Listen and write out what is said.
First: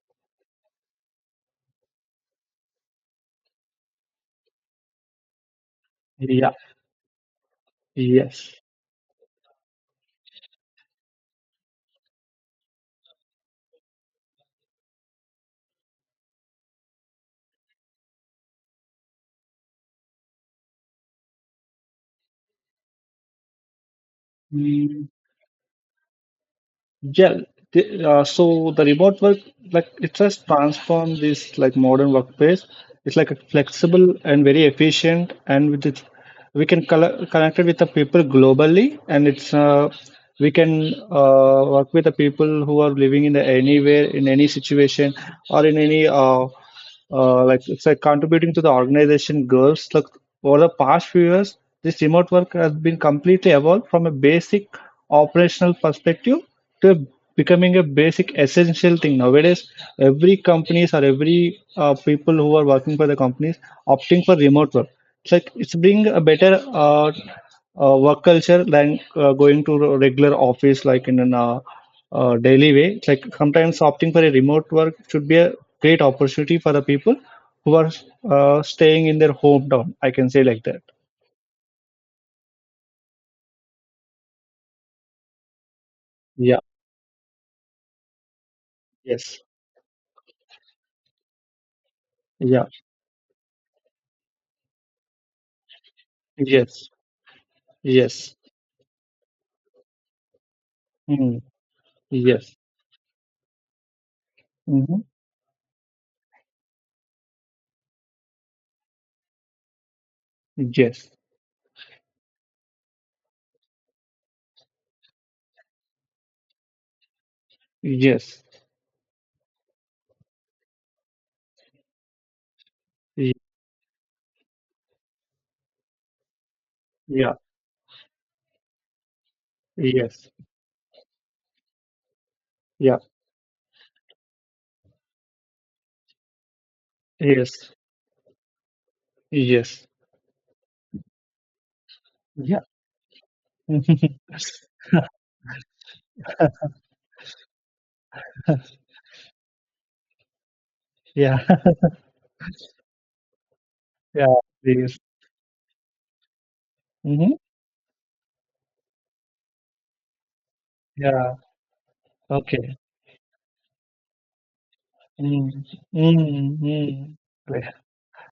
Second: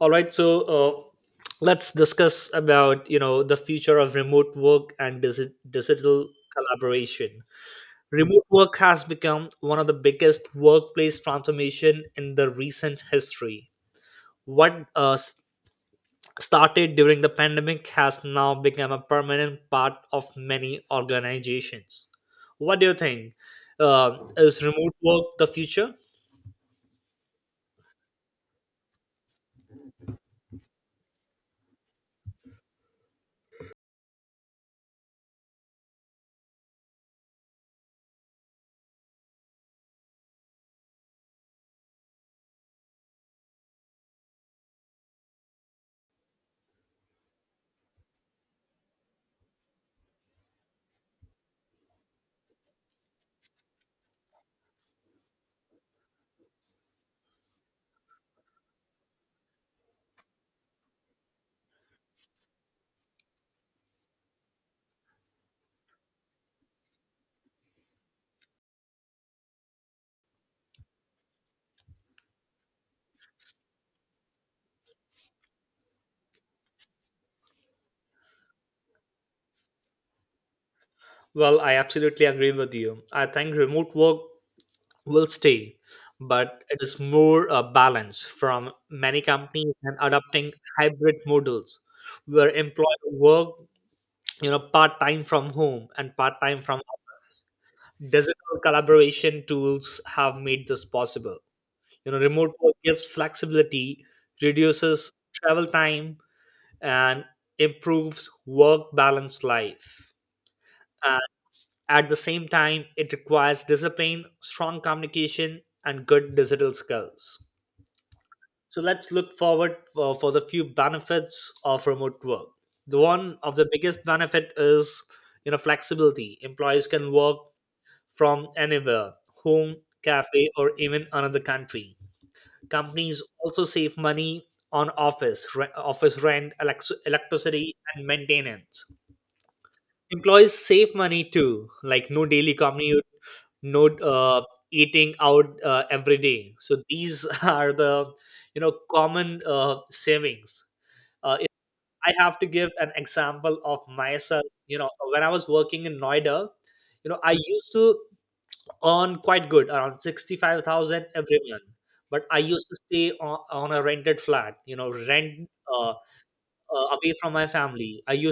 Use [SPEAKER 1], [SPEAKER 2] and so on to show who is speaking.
[SPEAKER 1] All right, so let's discuss about the future of remote work and digital
[SPEAKER 2] Yeah,
[SPEAKER 1] collaboration. Remote
[SPEAKER 2] yes.
[SPEAKER 1] work has become one of the biggest workplace transformation in the recent history. What started during the pandemic has now become a permanent part of many organizations. What do you think? Is remote
[SPEAKER 2] Mm,
[SPEAKER 1] work the future?
[SPEAKER 2] yeah. So the remote work, like it has transformed this like modern workplace. It's like a flexible and very efficient, and with it, we can connect it with the people globally, and it's we can work with the people who are living in the anywhere in any situation or in any like it's like contributing to the organization goals. Like over the past few years, this remote work has been completely evolved from a basic operational perspective to becoming a basic essential thing nowadays. Every companies or every people who are working for the companies opting for remote work. It's like it's bring a better work culture like going to a regular office like in a uh, daily way. It's like sometimes opting for a remote work should be a great opportunity for the people who are staying in their hometown. I can say like that.
[SPEAKER 1] Well, I absolutely agree with you. I think remote work will stay,
[SPEAKER 2] Yeah.
[SPEAKER 1] but it is more a balance from many
[SPEAKER 2] Yes.
[SPEAKER 1] companies and adopting hybrid models where
[SPEAKER 2] Yeah.
[SPEAKER 1] employees work, part time from home and part time from
[SPEAKER 2] Yes.
[SPEAKER 1] office.
[SPEAKER 2] Yes.
[SPEAKER 1] Digital collaboration tools have made this possible.
[SPEAKER 2] Mm.
[SPEAKER 1] Remote
[SPEAKER 2] Yes.
[SPEAKER 1] work gives flexibility,
[SPEAKER 2] Hmm.
[SPEAKER 1] reduces travel time, and improves work balance life.
[SPEAKER 2] Yes.
[SPEAKER 1] And at the same time, it requires discipline, strong communication, and good digital skills.
[SPEAKER 2] Yes.
[SPEAKER 1] So let's look forward for the few benefits of remote work. The
[SPEAKER 2] Ye-
[SPEAKER 1] one of the biggest benefit is flexibility. Employees can
[SPEAKER 2] Yeah.
[SPEAKER 1] work from anywhere, home,
[SPEAKER 2] Yes.
[SPEAKER 1] cafe, or even another country.
[SPEAKER 2] Yeah.
[SPEAKER 1] Companies also save money on office rent,
[SPEAKER 2] Yes.
[SPEAKER 1] electricity, and maintenance.
[SPEAKER 2] Yes.
[SPEAKER 1] Employees save money too, like no daily
[SPEAKER 2] Yeah.
[SPEAKER 1] commute, no eating out every day. So these are the common savings.
[SPEAKER 2] Yeah.
[SPEAKER 1] If I have to give an example of
[SPEAKER 2] Yeah.
[SPEAKER 1] myself,
[SPEAKER 2] Yes.
[SPEAKER 1] so when I was working in Noida, I
[SPEAKER 2] Hmm.
[SPEAKER 1] used to earn quite good around 65,000
[SPEAKER 2] Yeah.
[SPEAKER 1] every month, but I used to
[SPEAKER 2] Okay.
[SPEAKER 1] stay on a rented flat, rent,
[SPEAKER 2] 嗯
[SPEAKER 1] uh,
[SPEAKER 2] 嗯
[SPEAKER 1] away
[SPEAKER 2] 嗯，
[SPEAKER 1] from my
[SPEAKER 2] 对，
[SPEAKER 1] family. I used